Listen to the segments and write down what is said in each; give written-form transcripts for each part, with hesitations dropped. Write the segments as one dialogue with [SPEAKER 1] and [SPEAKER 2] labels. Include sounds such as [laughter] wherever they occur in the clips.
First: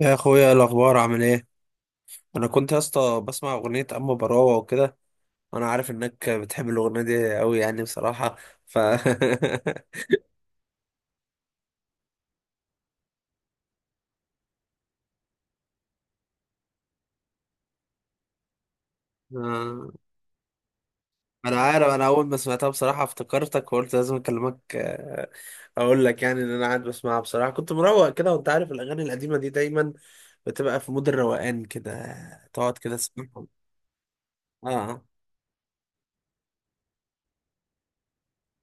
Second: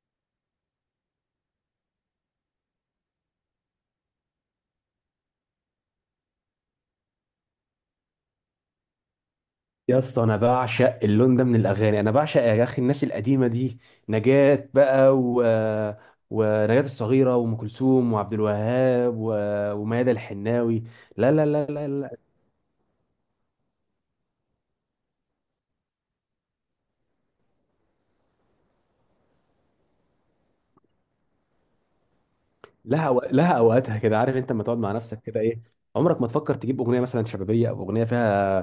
[SPEAKER 1] يا اخويا، إيه الاخبار؟ عامل ايه؟ انا كنت يا اسطى بسمع اغنيه اما براوه وكده، وانا عارف انك بتحب الاغنيه دي قوي، يعني بصراحه ف [laughs]
[SPEAKER 2] يا اسطى، انا بعشق اللون ده من الاغاني. انا بعشق يا اخي الناس القديمه دي. نجاة بقى، ونجاة الصغيره وام كلثوم وعبد الوهاب
[SPEAKER 1] آه،
[SPEAKER 2] وميادة الحناوي. لا لا
[SPEAKER 1] انا
[SPEAKER 2] لا
[SPEAKER 1] عارف،
[SPEAKER 2] لا
[SPEAKER 1] انا
[SPEAKER 2] لا.
[SPEAKER 1] اول ما سمعتها بصراحه افتكرتك وقلت لازم اكلمك. اقول لك يعني ان انا قاعد بسمعها بصراحه، كنت مروق كده، وانت عارف الاغاني القديمه دي دايما بتبقى في مود الروقان كده، تقعد كده تسمعهم.
[SPEAKER 2] لها اوقاتها كده. عارف انت لما تقعد مع
[SPEAKER 1] اه.
[SPEAKER 2] نفسك كده ايه؟ عمرك ما تفكر تجيب اغنيه مثلا شبابيه، او اغنيه فيها،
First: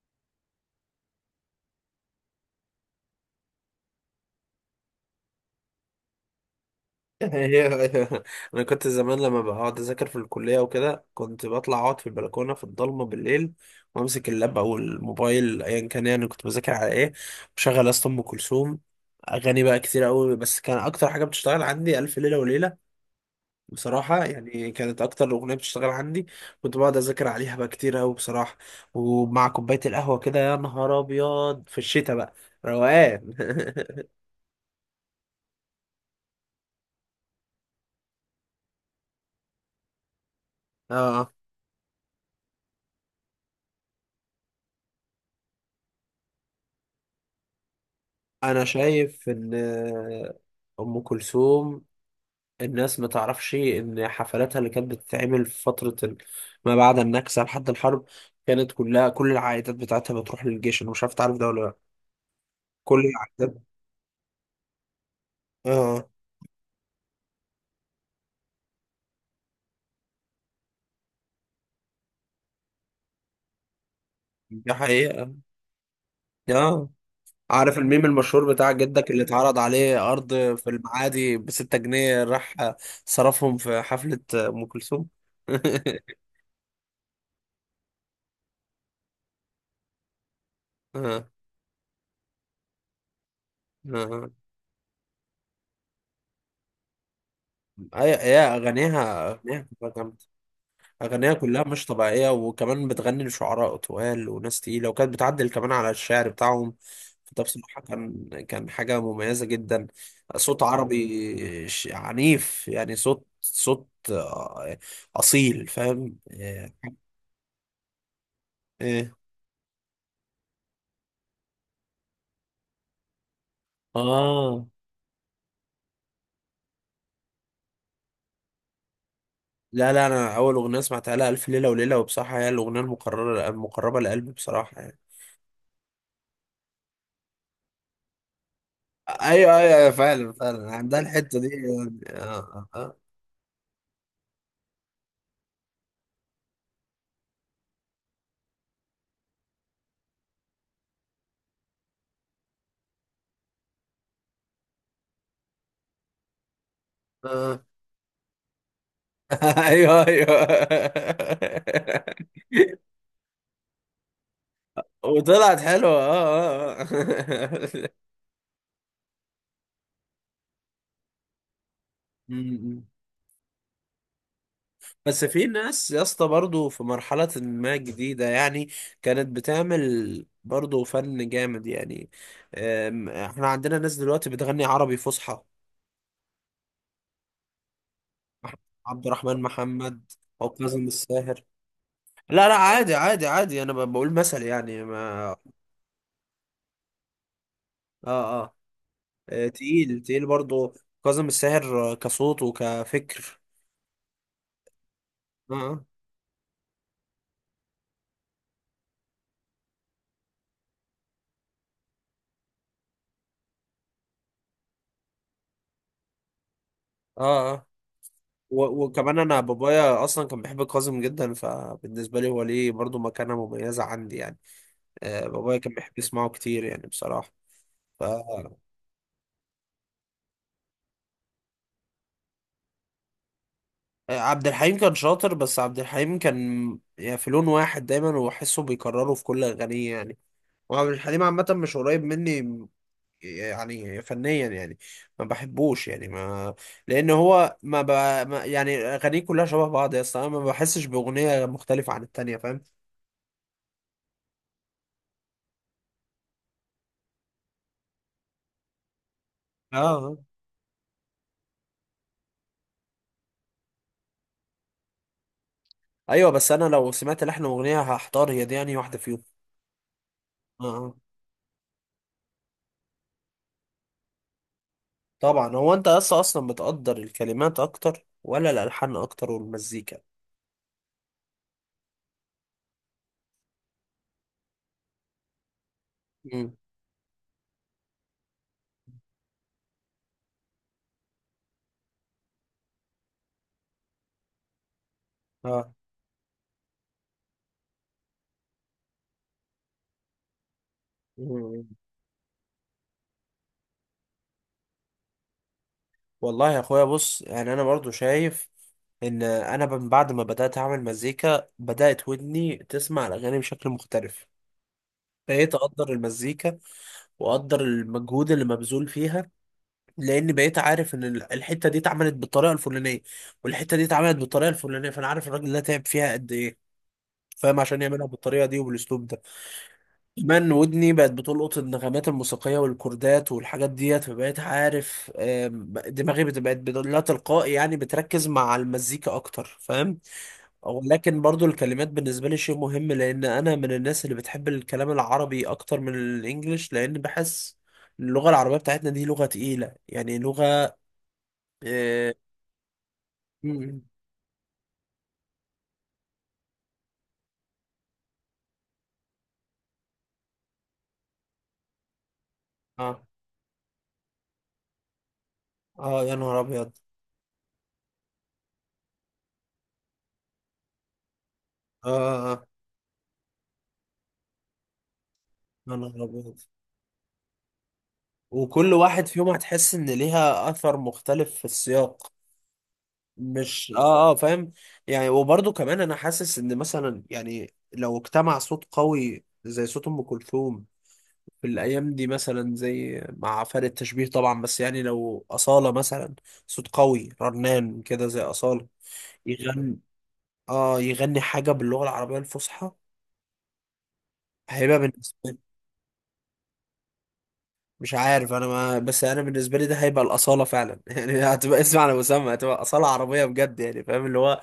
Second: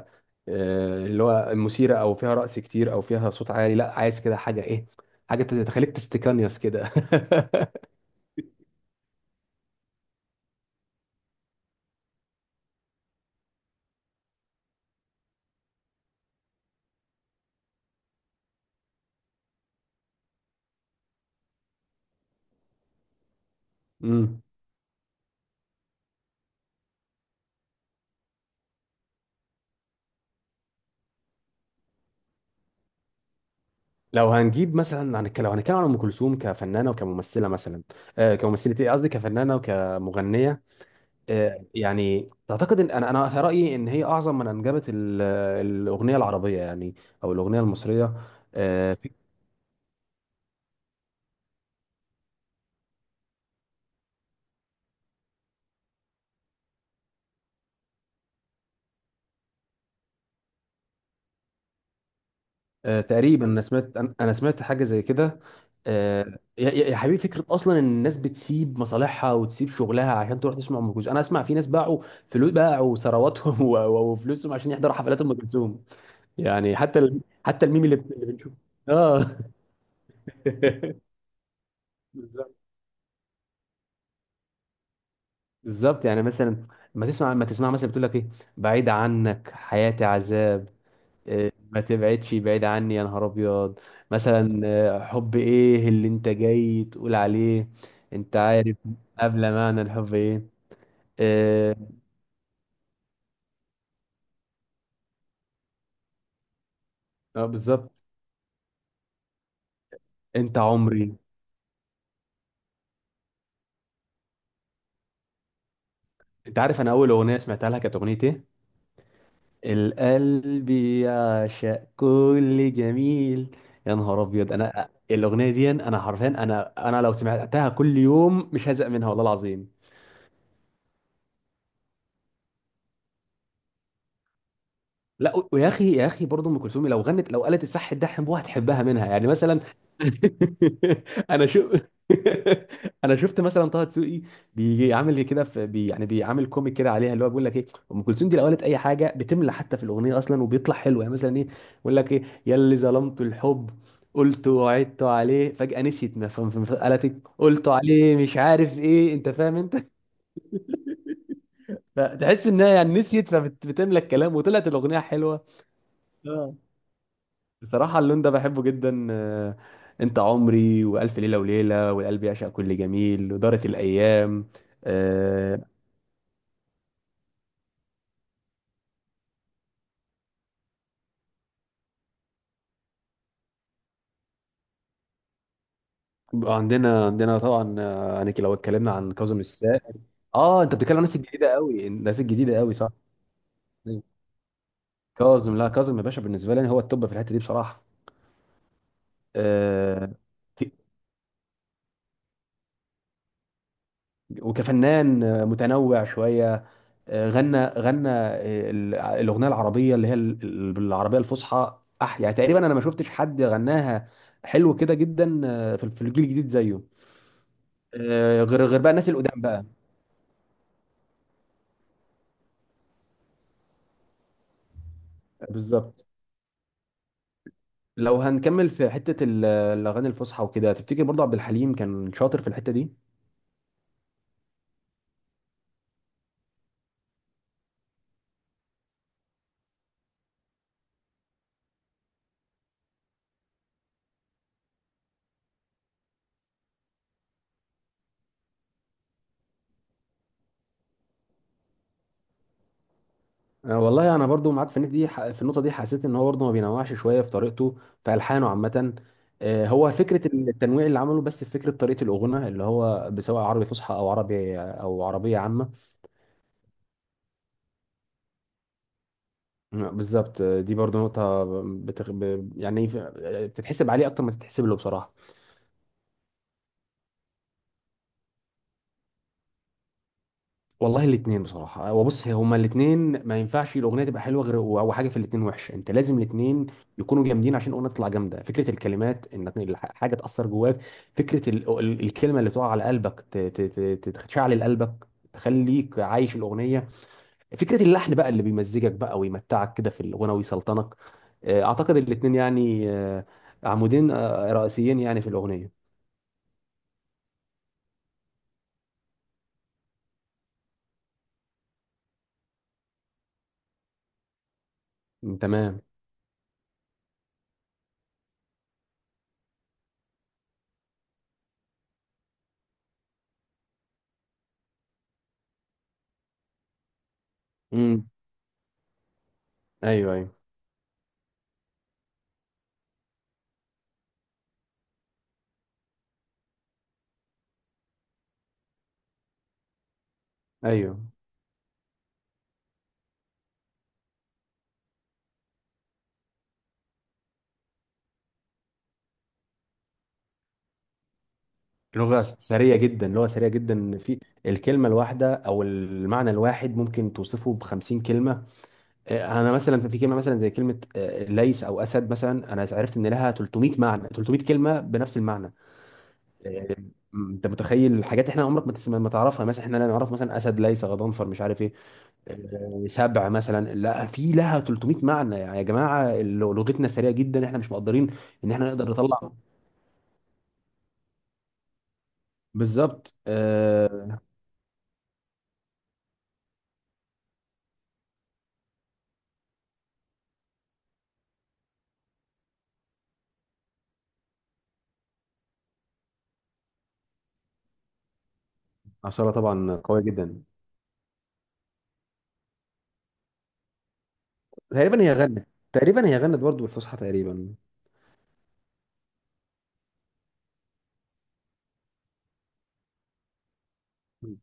[SPEAKER 2] اللي هو مثيره، او فيها رقص كتير، او فيها صوت عالي. لا، عايز كده حاجه ايه، حاجه تخليك تستكانيوس كده.
[SPEAKER 1] [laughs] هي-
[SPEAKER 2] [laughs]
[SPEAKER 1] انا كنت زمان لما بقعد اذاكر في الكليه وكده كنت بطلع اقعد في البلكونه في الضلمه بالليل، وامسك اللاب او الموبايل ايا كان، يعني كنت بذاكر على ايه، بشغل اصلا ام كلثوم. اغاني بقى كتير قوي، بس كان اكتر حاجه بتشتغل عندي الف ليله وليله. بصراحه
[SPEAKER 2] امم
[SPEAKER 1] يعني كانت اكتر اغنيه بتشتغل عندي، كنت بقعد اذاكر عليها بقى كتير قوي بصراحه، ومع كوبايه القهوه كده يا نهار ابيض في الشتاء بقى، روقان. [laughs]
[SPEAKER 2] لو هنتكلم عن ام كلثوم كفنانه وكممثله مثلا. كممثله، ايه قصدي، كفنانه وكمغنيه.
[SPEAKER 1] اه.
[SPEAKER 2] يعني تعتقد ان انا في رايي ان هي اعظم من انجبت الاغنيه العربيه، يعني، او الاغنيه المصريه.
[SPEAKER 1] انا
[SPEAKER 2] آه في-
[SPEAKER 1] شايف ان ام كلثوم الناس ما تعرفش ان حفلاتها اللي كانت بتتعمل في ما بعد النكسه لحد الحرب كانت كلها، كل العائدات بتاعتها بتروح للجيش، انا مش عارف تعرف ده ولا لا، كل
[SPEAKER 2] تقريبا،
[SPEAKER 1] العائدات.
[SPEAKER 2] انا سمعت انا أنا سمعت حاجه زي كده.
[SPEAKER 1] اه.
[SPEAKER 2] يا حبيبي، فكره اصلا ان الناس بتسيب مصالحها وتسيب شغلها عشان تروح تسمع ام كلثوم. انا اسمع في ناس باعوا فلوس، باعوا ثرواتهم [laughs] وفلوسهم عشان
[SPEAKER 1] دي
[SPEAKER 2] يحضروا حفلات ام
[SPEAKER 1] حقيقه.
[SPEAKER 2] كلثوم. يعني
[SPEAKER 1] اه.
[SPEAKER 2] حتى حتى
[SPEAKER 1] عارف
[SPEAKER 2] الميم
[SPEAKER 1] الميم
[SPEAKER 2] اللي
[SPEAKER 1] المشهور
[SPEAKER 2] بنشوفه.
[SPEAKER 1] بتاع جدك اللي
[SPEAKER 2] اه
[SPEAKER 1] اتعرض عليه ارض في
[SPEAKER 2] [laughs]
[SPEAKER 1] المعادي بـ6 جنيه؟ راح
[SPEAKER 2] بالظبط.
[SPEAKER 1] صرفهم في حفله ام كلثوم.
[SPEAKER 2] بالظبط، يعني
[SPEAKER 1] [laughs]
[SPEAKER 2] مثلا. ما تسمع مثلا، بتقول لك ايه؟ بعيد عنك حياتي عذاب،
[SPEAKER 1] اه،
[SPEAKER 2] إيه، ما تبعدش بعيد عني يا نهار ابيض،
[SPEAKER 1] اه.
[SPEAKER 2] مثلا، حب ايه اللي انت جاي تقول عليه.
[SPEAKER 1] أي-
[SPEAKER 2] انت
[SPEAKER 1] يا
[SPEAKER 2] عارف
[SPEAKER 1] اغانيها
[SPEAKER 2] قبل
[SPEAKER 1] اغانيها
[SPEAKER 2] معنى
[SPEAKER 1] بتبقى
[SPEAKER 2] الحب
[SPEAKER 1] جامدة.
[SPEAKER 2] ايه؟
[SPEAKER 1] أغنية كلها
[SPEAKER 2] اه.
[SPEAKER 1] مش طبيعية، وكمان بتغني لشعراء طوال وناس تقيلة، وكانت بتعدل كمان على الشعر بتاعهم، فده بصراحة
[SPEAKER 2] بالظبط.
[SPEAKER 1] كان، حاجة مميزة جدا.
[SPEAKER 2] انت
[SPEAKER 1] صوت
[SPEAKER 2] عمري.
[SPEAKER 1] عربي عنيف، يعني صوت أصيل، فاهم
[SPEAKER 2] انت
[SPEAKER 1] إيه؟
[SPEAKER 2] عارف انا اول اغنيه سمعتها لها كانت اغنيه ايه؟
[SPEAKER 1] إيه.
[SPEAKER 2] القلب يعشق كل جميل. يا نهار ابيض،
[SPEAKER 1] آه.
[SPEAKER 2] انا الاغنيه دي انا حرفيا، انا لو سمعتها كل يوم مش هزهق منها والله العظيم.
[SPEAKER 1] لا لا، أنا أول أغنية سمعتها لها ألف ليلة وليلة، وبصراحة هي الأغنية المقربة لقلبي بصراحة يعني.
[SPEAKER 2] لا، ويا اخي يا اخي برضه، ام كلثوم لو غنت، لو قالت الصح ده، حبوها، هتحبها منها يعني،
[SPEAKER 1] أيوه
[SPEAKER 2] مثلا.
[SPEAKER 1] أيوه أيوة، فعلا فعلا عندها
[SPEAKER 2] [laughs]
[SPEAKER 1] الحتة
[SPEAKER 2] انا
[SPEAKER 1] دي
[SPEAKER 2] شو
[SPEAKER 1] يعني. آه آه
[SPEAKER 2] [laughs] انا شفت مثلا طه دسوقي بيجي عامل كده في بي، يعني بيعمل كوميك كده عليها، اللي هو بيقول لك ايه، ام كلثوم دي لو قالت اي حاجه بتملى حتى في الاغنيه اصلا، وبيطلع حلو يعني. مثلا ايه بيقول لك ايه؟ يا اللي ظلمت الحب، قلت وعدت عليه فجأة نسيت، ما فهم قالت إيه؟
[SPEAKER 1] آه.
[SPEAKER 2] قلت عليه مش عارف ايه، انت
[SPEAKER 1] [laughs]
[SPEAKER 2] فاهم انت.
[SPEAKER 1] ايوه ايوه.
[SPEAKER 2] فتحس انها يعني نسيت، فبتملى الكلام وطلعت الاغنيه حلوه.
[SPEAKER 1] وطلعت حلوه.
[SPEAKER 2] اه.
[SPEAKER 1] اه اه آه.
[SPEAKER 2] بصراحة
[SPEAKER 1] [laughs]
[SPEAKER 2] اللون ده بحبه جدا. انت عمري، والف ليلة وليلة، والقلب
[SPEAKER 1] م-
[SPEAKER 2] يعشق كل
[SPEAKER 1] م.
[SPEAKER 2] جميل، ودارت الايام.
[SPEAKER 1] بس في
[SPEAKER 2] آه،
[SPEAKER 1] ناس يا اسطى برضه في مرحله ما جديده يعني كانت بتعمل برضه فن جامد يعني. احنا عندنا ناس دلوقتي بتغني عربي فصحى:
[SPEAKER 2] عندنا طبعا. يعني لو اتكلمنا
[SPEAKER 1] عبد
[SPEAKER 2] عن كاظم
[SPEAKER 1] الرحمن
[SPEAKER 2] الساهر.
[SPEAKER 1] محمد، او
[SPEAKER 2] اه، انت
[SPEAKER 1] كاظم
[SPEAKER 2] بتتكلم عن الناس
[SPEAKER 1] الساهر.
[SPEAKER 2] الجديدة قوي، الناس
[SPEAKER 1] لا لا،
[SPEAKER 2] الجديدة قوي، صح.
[SPEAKER 1] عادي عادي عادي، انا بقول مثل يعني ما. اه
[SPEAKER 2] كاظم، لا، كاظم يا باشا بالنسبة لي هو التوب في الحتة دي بصراحة.
[SPEAKER 1] اه. تقيل
[SPEAKER 2] آه،
[SPEAKER 1] تقيل
[SPEAKER 2] ت-
[SPEAKER 1] برضه. كاظم الساهر كصوت وكفكر.
[SPEAKER 2] وكفنان،
[SPEAKER 1] اه
[SPEAKER 2] متنوع شوية. غنى، الاغنيه العربيه اللي هي بالعربيه الفصحى، يعني تقريبا انا ما شفتش حد غناها حلو كده جدا، في الجيل الجديد زيه.
[SPEAKER 1] اه اه.
[SPEAKER 2] غير بقى الناس
[SPEAKER 1] وكمان انا
[SPEAKER 2] القدام بقى.
[SPEAKER 1] بابايا اصلا كان بيحب كاظم جدا، فبالنسبه لي هو ليه برضو مكانه مميزه عندي يعني. آه، بابايا كان بيحب
[SPEAKER 2] بالظبط.
[SPEAKER 1] يسمعه كتير يعني بصراحه. ف
[SPEAKER 2] لو
[SPEAKER 1] آه،
[SPEAKER 2] هنكمل في حته الاغاني الفصحى وكده، تفتكر برضه عبد الحليم كان شاطر في الحته دي؟
[SPEAKER 1] عبد الحليم كان شاطر، بس عبد الحليم كان يعني في لون واحد دايما وحسه بيكرره في كل اغانيه يعني. وعبد الحليم عامه مش قريب مني يعني، فنيا يعني ما بحبوش، يعني ما، لان هو ما, ب... ما يعني اغانيه كلها شبه بعض يا اسطى، انا ما بحسش باغنيه مختلفه عن التانيه، فاهم؟
[SPEAKER 2] والله انا برضو معاك في النقطه دي، حسيت ان هو برضو ما بينوعش شويه في طريقته، في الحانه عامه. هو
[SPEAKER 1] اه.
[SPEAKER 2] فكره التنويع اللي عمله، بس في فكره طريقه الاغنيه اللي هو سواء عربي فصحى او عربي او عربيه عامه.
[SPEAKER 1] ايوه، بس انا لو سمعت لحن اغنيه هحتار هي دي يعني واحده فيهم.
[SPEAKER 2] بالظبط.
[SPEAKER 1] آه.
[SPEAKER 2] دي
[SPEAKER 1] آه.
[SPEAKER 2] برضو نقطه يعني بتتحسب عليه اكتر ما تتحسب له بصراحه.
[SPEAKER 1] طبعا هو انت اصلا بتقدر الكلمات اكتر ولا الالحان اكتر والمزيكا؟
[SPEAKER 2] والله الاثنين بصراحه. وبص، هي هما الاثنين ما ينفعش الاغنيه تبقى حلوه غير، او حاجه في الاثنين وحشه. انت لازم
[SPEAKER 1] مم.
[SPEAKER 2] الاثنين يكونوا جامدين عشان الاغنيه تطلع جامده. فكره الكلمات ان حاجه تاثر جواك، فكره الكلمه اللي تقع على قلبك، تشعل قلبك،
[SPEAKER 1] اه.
[SPEAKER 2] تخليك عايش الاغنيه. فكره اللحن بقى اللي بيمزجك بقى ويمتعك كده في الاغنيه ويسلطنك.
[SPEAKER 1] مم.
[SPEAKER 2] اعتقد الاثنين يعني، عمودين رئيسيين يعني في الاغنيه.
[SPEAKER 1] والله يا اخويا، بص يعني انا برضو شايف ان انا من بعد ما بدات اعمل مزيكا بدات ودني تسمع الاغاني بشكل مختلف، بقيت
[SPEAKER 2] تمام.
[SPEAKER 1] اقدر المزيكا واقدر المجهود اللي مبذول فيها، لان بقيت عارف ان الحته دي اتعملت بالطريقه الفلانيه، والحته دي اتعملت بالطريقه الفلانيه، فانا عارف الراجل ده تعب فيها قد ايه، فاهم، عشان يعملها
[SPEAKER 2] امم
[SPEAKER 1] بالطريقه دي وبالاسلوب ده.
[SPEAKER 2] ايوه، ايوه،
[SPEAKER 1] كمان ودني بقت بتلقط النغمات الموسيقيه والكوردات والحاجات ديت، فبقيت عارف. دماغي لا تلقائي يعني بتركز مع المزيكا اكتر، فاهم؟
[SPEAKER 2] ايوه.
[SPEAKER 1] ولكن برضو الكلمات بالنسبه لي شيء مهم، لان انا من الناس اللي بتحب الكلام العربي اكتر من الانجليش، لان بحس اللغه العربيه بتاعتنا دي لغه تقيله، يعني لغه. اه.
[SPEAKER 2] لغة سريع
[SPEAKER 1] م- م.
[SPEAKER 2] جدا في الكلمة الواحدة أو المعنى الواحد ممكن توصفه بخمسين كلمة. أنا مثلا في كلمة، مثلا زي كلمة، ليس أو أسد مثلا، أنا عرفت
[SPEAKER 1] اه.
[SPEAKER 2] إن لها 300 معنى، 300 كلمة بنفس المعنى.
[SPEAKER 1] آه، يا نهار ابيض.
[SPEAKER 2] آه، أنت متخيل؟ حاجات إحنا عمرك ما تعرفها، مثلا. إحنا لا نعرف، مثلا، أسد، ليس، غضنفر، مش عارف إيه،
[SPEAKER 1] اه. آه، آه،
[SPEAKER 2] سبع مثلا، لا، في لها 300 معنى. يعني يا
[SPEAKER 1] يا نهار
[SPEAKER 2] جماعة
[SPEAKER 1] ابيض.
[SPEAKER 2] لغتنا سريعة جدا، إحنا مش مقدرين إن إحنا
[SPEAKER 1] وكل
[SPEAKER 2] نقدر
[SPEAKER 1] واحد فيهم
[SPEAKER 2] نطلع.
[SPEAKER 1] هتحس ان ليها اثر مختلف في السياق،
[SPEAKER 2] بالظبط.
[SPEAKER 1] مش فاهم يعني. وبرضه كمان انا حاسس ان مثلا، يعني لو اجتمع صوت قوي زي صوت ام كلثوم في الايام دي، مثلا زي، مع فرق التشبيه طبعا، بس يعني لو اصالة مثلا، صوت قوي رنان كده زي اصالة
[SPEAKER 2] عصارة طبعا
[SPEAKER 1] يغني،
[SPEAKER 2] قوية جدا.
[SPEAKER 1] اه يغني حاجة باللغة العربية الفصحى، هيبقى بالنسبة،
[SPEAKER 2] تقريبا هي غنت برضه بالفصحى تقريبا.
[SPEAKER 1] مش عارف انا ما، بس انا بالنسبه لي ده هيبقى الاصاله فعلا [laughs] يعني، هتبقى اسم على مسمى، هتبقى اصاله عربيه بجد يعني، فاهم، اللي هو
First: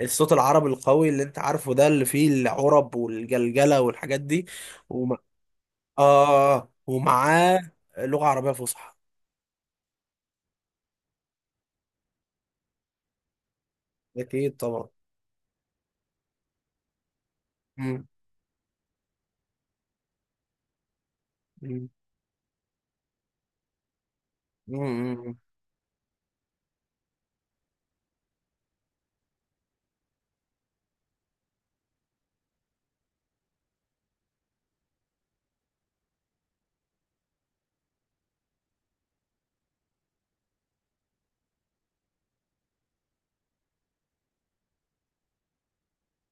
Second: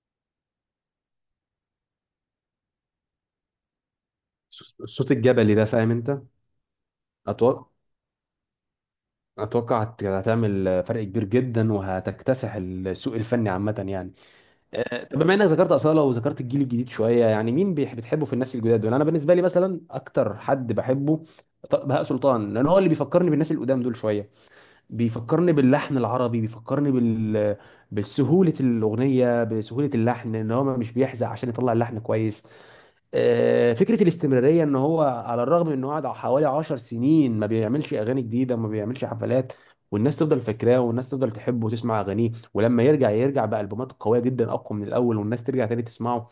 [SPEAKER 1] الصوت العربي القوي اللي انت عارفه ده، اللي فيه العرب والجلجله والحاجات دي.
[SPEAKER 2] الصوت
[SPEAKER 1] وم...
[SPEAKER 2] الجبلي ده، فاهم انت؟
[SPEAKER 1] اه، ومعاه
[SPEAKER 2] اتوقع،
[SPEAKER 1] لغه عربيه فصحى.
[SPEAKER 2] هتعمل فرق كبير جدا، وهتكتسح السوق الفني عامه يعني.
[SPEAKER 1] اكيد طبعا.
[SPEAKER 2] طب بما انك ذكرت اصاله وذكرت الجيل الجديد شويه، يعني مين
[SPEAKER 1] مم.
[SPEAKER 2] بتحبه في الناس الجداد دول؟ انا بالنسبه لي مثلا، اكتر حد بحبه،
[SPEAKER 1] مم.
[SPEAKER 2] بهاء سلطان. لان هو اللي بيفكرني بالناس القدام دول شويه.
[SPEAKER 1] مم. مم.
[SPEAKER 2] بيفكرني باللحن العربي، بيفكرني بسهولة الأغنية، بسهولة اللحن، إن هو مش بيحزق عشان يطلع اللحن كويس. فكرة الاستمرارية، إن هو على الرغم من إنه قعد حوالي عشر سنين ما بيعملش أغاني جديدة، ما بيعملش حفلات، والناس تفضل فاكراه، والناس تفضل تحبه وتسمع أغانيه. ولما يرجع يرجع بألبومات قوية جدا، أقوى من الأول، والناس ترجع تاني تسمعه.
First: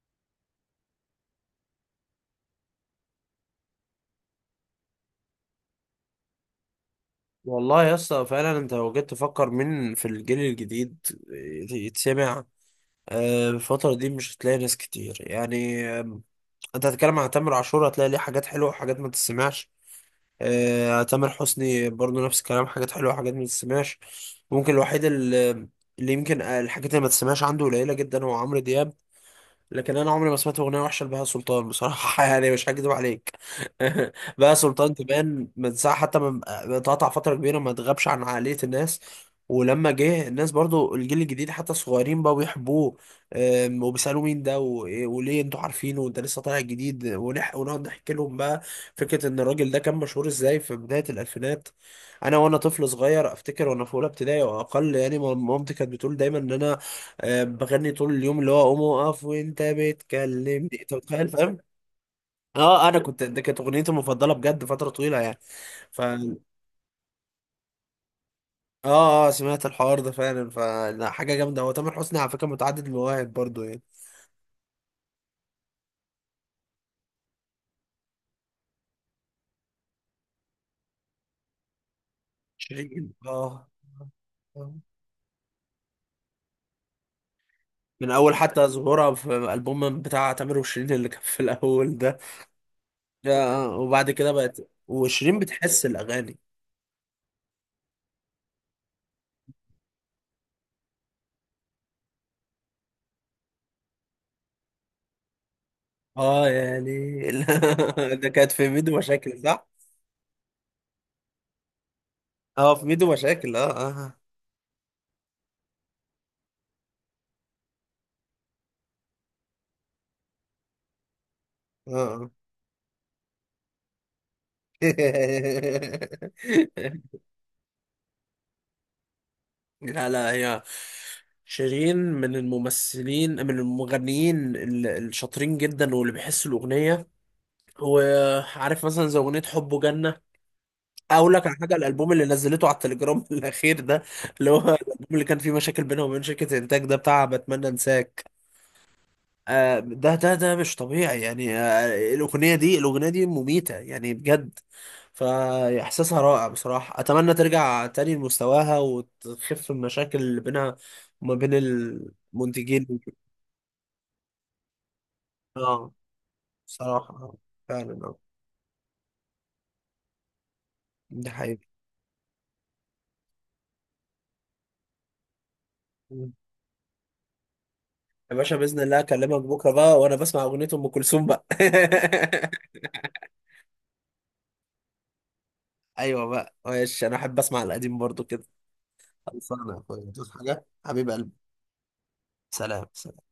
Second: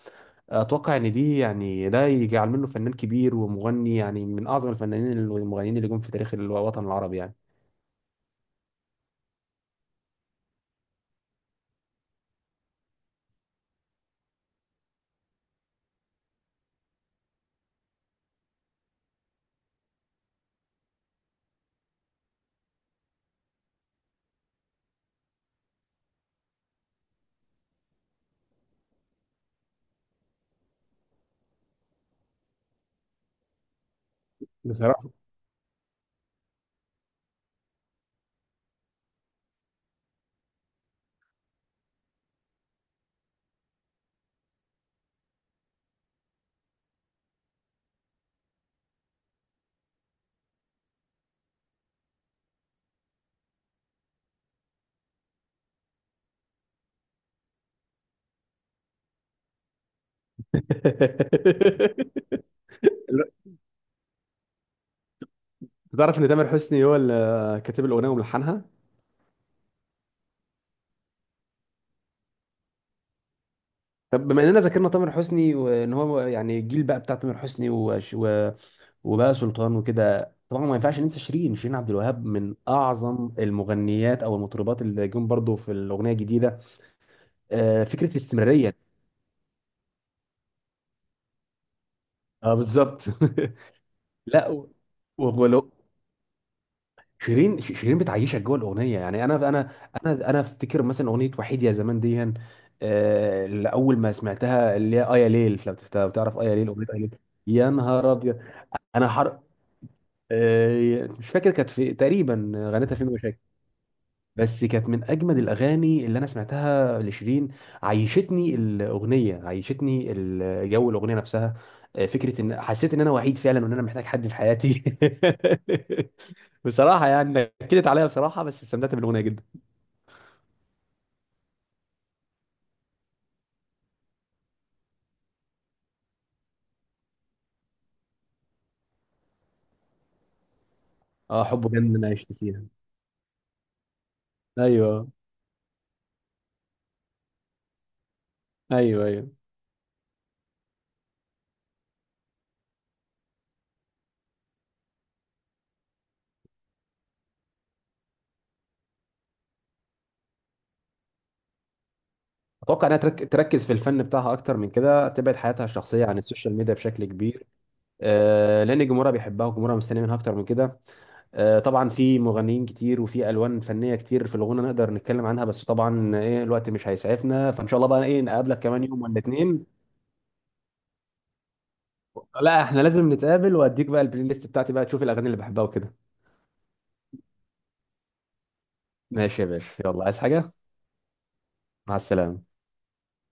[SPEAKER 2] أتوقع إن دي يعني ده يجعل منه فنان كبير ومغني، يعني من أعظم الفنانين المغنيين اللي جم في تاريخ الوطن العربي
[SPEAKER 1] والله يا اسطى فعلا انت لو جيت تفكر مين في الجيل الجديد يتسمع آه، الفترة دي، مش هتلاقي ناس كتير يعني. انت هتتكلم عن تامر عاشور، هتلاقي ليه حاجات حلوه وحاجات ما تسمعش. آه، تامر حسني برضو نفس الكلام، حاجات حلوه وحاجات ما تسمعش. ممكن الوحيد اللي يمكن الحاجات اللي ما تسمعش عنده قليله جدا هو عمرو دياب، لكن انا عمري ما سمعت اغنيه وحشه لبهاء سلطان بصراحه [laughs] يعني، مش هكذب عليك. [laughs] بهاء سلطان
[SPEAKER 2] يعني.
[SPEAKER 1] كمان من ساعه حتى ما ما اتقطع فتره كبيره، ما اتغابش عن عقليه الناس، ولما جه الناس برضو الجيل الجديد حتى الصغيرين بقوا بيحبوه، وبيسالوه مين ده وليه انتوا عارفينه وانت لسه طالع جديد، ونقعد نحكي لهم بقى فكره ان الراجل ده كان مشهور ازاي في بدايه الالفينات. انا وانا طفل صغير، افتكر وانا في اولى ابتدائي او اقل يعني، مامتي كانت بتقول دايما ان انا بغني طول اليوم، اللي هو قوم اقف وانت بتكلمني، انت متخيل، فاهم؟
[SPEAKER 2] [laughs]
[SPEAKER 1] اه، انا كنت، ده كانت اغنيتي المفضله بجد فتره طويله يعني، ف.
[SPEAKER 2] تعرف ان تامر حسني هو اللي كاتب الاغنيه وملحنها؟
[SPEAKER 1] اه اه، سمعت الحوار ده فعلا، فحاجه جامده، هو تامر حسني على فكره متعدد المواهب برضو يعني.
[SPEAKER 2] طب بما اننا ذكرنا تامر حسني، وان هو يعني الجيل بقى بتاع تامر حسني، وبقى سلطان وكده، طبعا ما ينفعش ننسى شيرين. شيرين عبد الوهاب من
[SPEAKER 1] شيرين،
[SPEAKER 2] اعظم
[SPEAKER 1] اه،
[SPEAKER 2] المغنيات او المطربات اللي جم برضو في الاغنيه الجديده.
[SPEAKER 1] من
[SPEAKER 2] فكره
[SPEAKER 1] اول حتى
[SPEAKER 2] الاستمراريه.
[SPEAKER 1] ظهورها في الالبوم بتاع تامر وشيرين اللي كان في الاول ده.
[SPEAKER 2] اه، بالظبط.
[SPEAKER 1] آه، آه، وبعد كده
[SPEAKER 2] [laughs] لا،
[SPEAKER 1] بقت، وشيرين
[SPEAKER 2] وغلو.
[SPEAKER 1] بتحس الاغاني.
[SPEAKER 2] شيرين بتعيشك جوه الاغنيه يعني. انا افتكر مثلا اغنيه وحيد يا زمان دي، اللي اول ما سمعتها، اللي هي اه يا ليل، لو تعرف اه
[SPEAKER 1] اه
[SPEAKER 2] يا ليل، اغنيه
[SPEAKER 1] يعني.
[SPEAKER 2] اه يا ليل،
[SPEAKER 1] [laughs]
[SPEAKER 2] يا نهار
[SPEAKER 1] ده
[SPEAKER 2] ابيض،
[SPEAKER 1] كانت في ميدو
[SPEAKER 2] انا حر.
[SPEAKER 1] مشاكل صح؟
[SPEAKER 2] مش فاكر كانت في تقريبا،
[SPEAKER 1] اه، في
[SPEAKER 2] غنيتها فين
[SPEAKER 1] ميدو
[SPEAKER 2] مش،
[SPEAKER 1] مشاكل، اه آه، آه.
[SPEAKER 2] بس كانت من اجمد الاغاني اللي انا سمعتها لشيرين. عيشتني الاغنيه، عيشتني جو الاغنيه نفسها.
[SPEAKER 1] اه.
[SPEAKER 2] فكره ان حسيت ان انا وحيد فعلا وان انا محتاج حد في حياتي.
[SPEAKER 1] [laughs]
[SPEAKER 2] [laughs] بصراحه يعني، نكدت عليا بصراحه، بس استمتعت بالاغنيه جدا.
[SPEAKER 1] لا لا، هي شيرين من الممثلين، من المغنيين الشاطرين جدا واللي بيحسوا الأغنية، وعارف مثلا زي أغنية حبه جنة. أقول
[SPEAKER 2] اه،
[SPEAKER 1] لك على
[SPEAKER 2] حب
[SPEAKER 1] حاجة،
[SPEAKER 2] جنة انا
[SPEAKER 1] الألبوم اللي
[SPEAKER 2] عشت فيها.
[SPEAKER 1] نزلته على التليجرام [laughs] الأخير ده، اللي هو الألبوم
[SPEAKER 2] ايوه،
[SPEAKER 1] اللي كان فيه مشاكل بينها وبين شركة الإنتاج، ده بتاع بتمنى أنساك.
[SPEAKER 2] ايوه، ايوه.
[SPEAKER 1] آه، ده مش طبيعي يعني، آه، الأغنية دي مميتة يعني بجد. فإحساسها رائع بصراحة، أتمنى ترجع تاني لمستواها وتخف المشاكل اللي بينها وما بين المنتجين.
[SPEAKER 2] اتوقع انها تركز في الفن بتاعها اكتر من كده، تبعد حياتها
[SPEAKER 1] اه،
[SPEAKER 2] الشخصيه عن السوشيال ميديا بشكل
[SPEAKER 1] بصراحة، آه،
[SPEAKER 2] كبير.
[SPEAKER 1] فعلا. اه،
[SPEAKER 2] آه، لان جمهورها بيحبها وجمهورها مستني منها اكتر من كده.
[SPEAKER 1] ده حقيقي.
[SPEAKER 2] طبعا في مغنيين كتير وفي الوان فنيه كتير في الغنى نقدر نتكلم عنها، بس طبعا
[SPEAKER 1] مم.
[SPEAKER 2] ايه الوقت مش هيسعفنا، فان شاء الله بقى ايه
[SPEAKER 1] يا باشا،
[SPEAKER 2] نقابلك
[SPEAKER 1] بإذن
[SPEAKER 2] كمان
[SPEAKER 1] الله
[SPEAKER 2] يوم ولا
[SPEAKER 1] أكلمك
[SPEAKER 2] اتنين.
[SPEAKER 1] بكرة بقى وأنا بسمع أغنية أم كلثوم بقى. [laughs]
[SPEAKER 2] لا، احنا لازم نتقابل، واديك بقى البلاي ليست بتاعتي بقى تشوف الاغاني اللي بحبها وكده.
[SPEAKER 1] أيوة بقى، ماشي، أنا أحب أسمع القديم برضو كده.
[SPEAKER 2] ماشي يا
[SPEAKER 1] خلصانة يا
[SPEAKER 2] باشا، يلا،
[SPEAKER 1] أخويا،
[SPEAKER 2] عايز
[SPEAKER 1] تدوس
[SPEAKER 2] حاجه؟
[SPEAKER 1] حاجة حبيب قلبي.
[SPEAKER 2] مع السلامه.
[SPEAKER 1] سلام.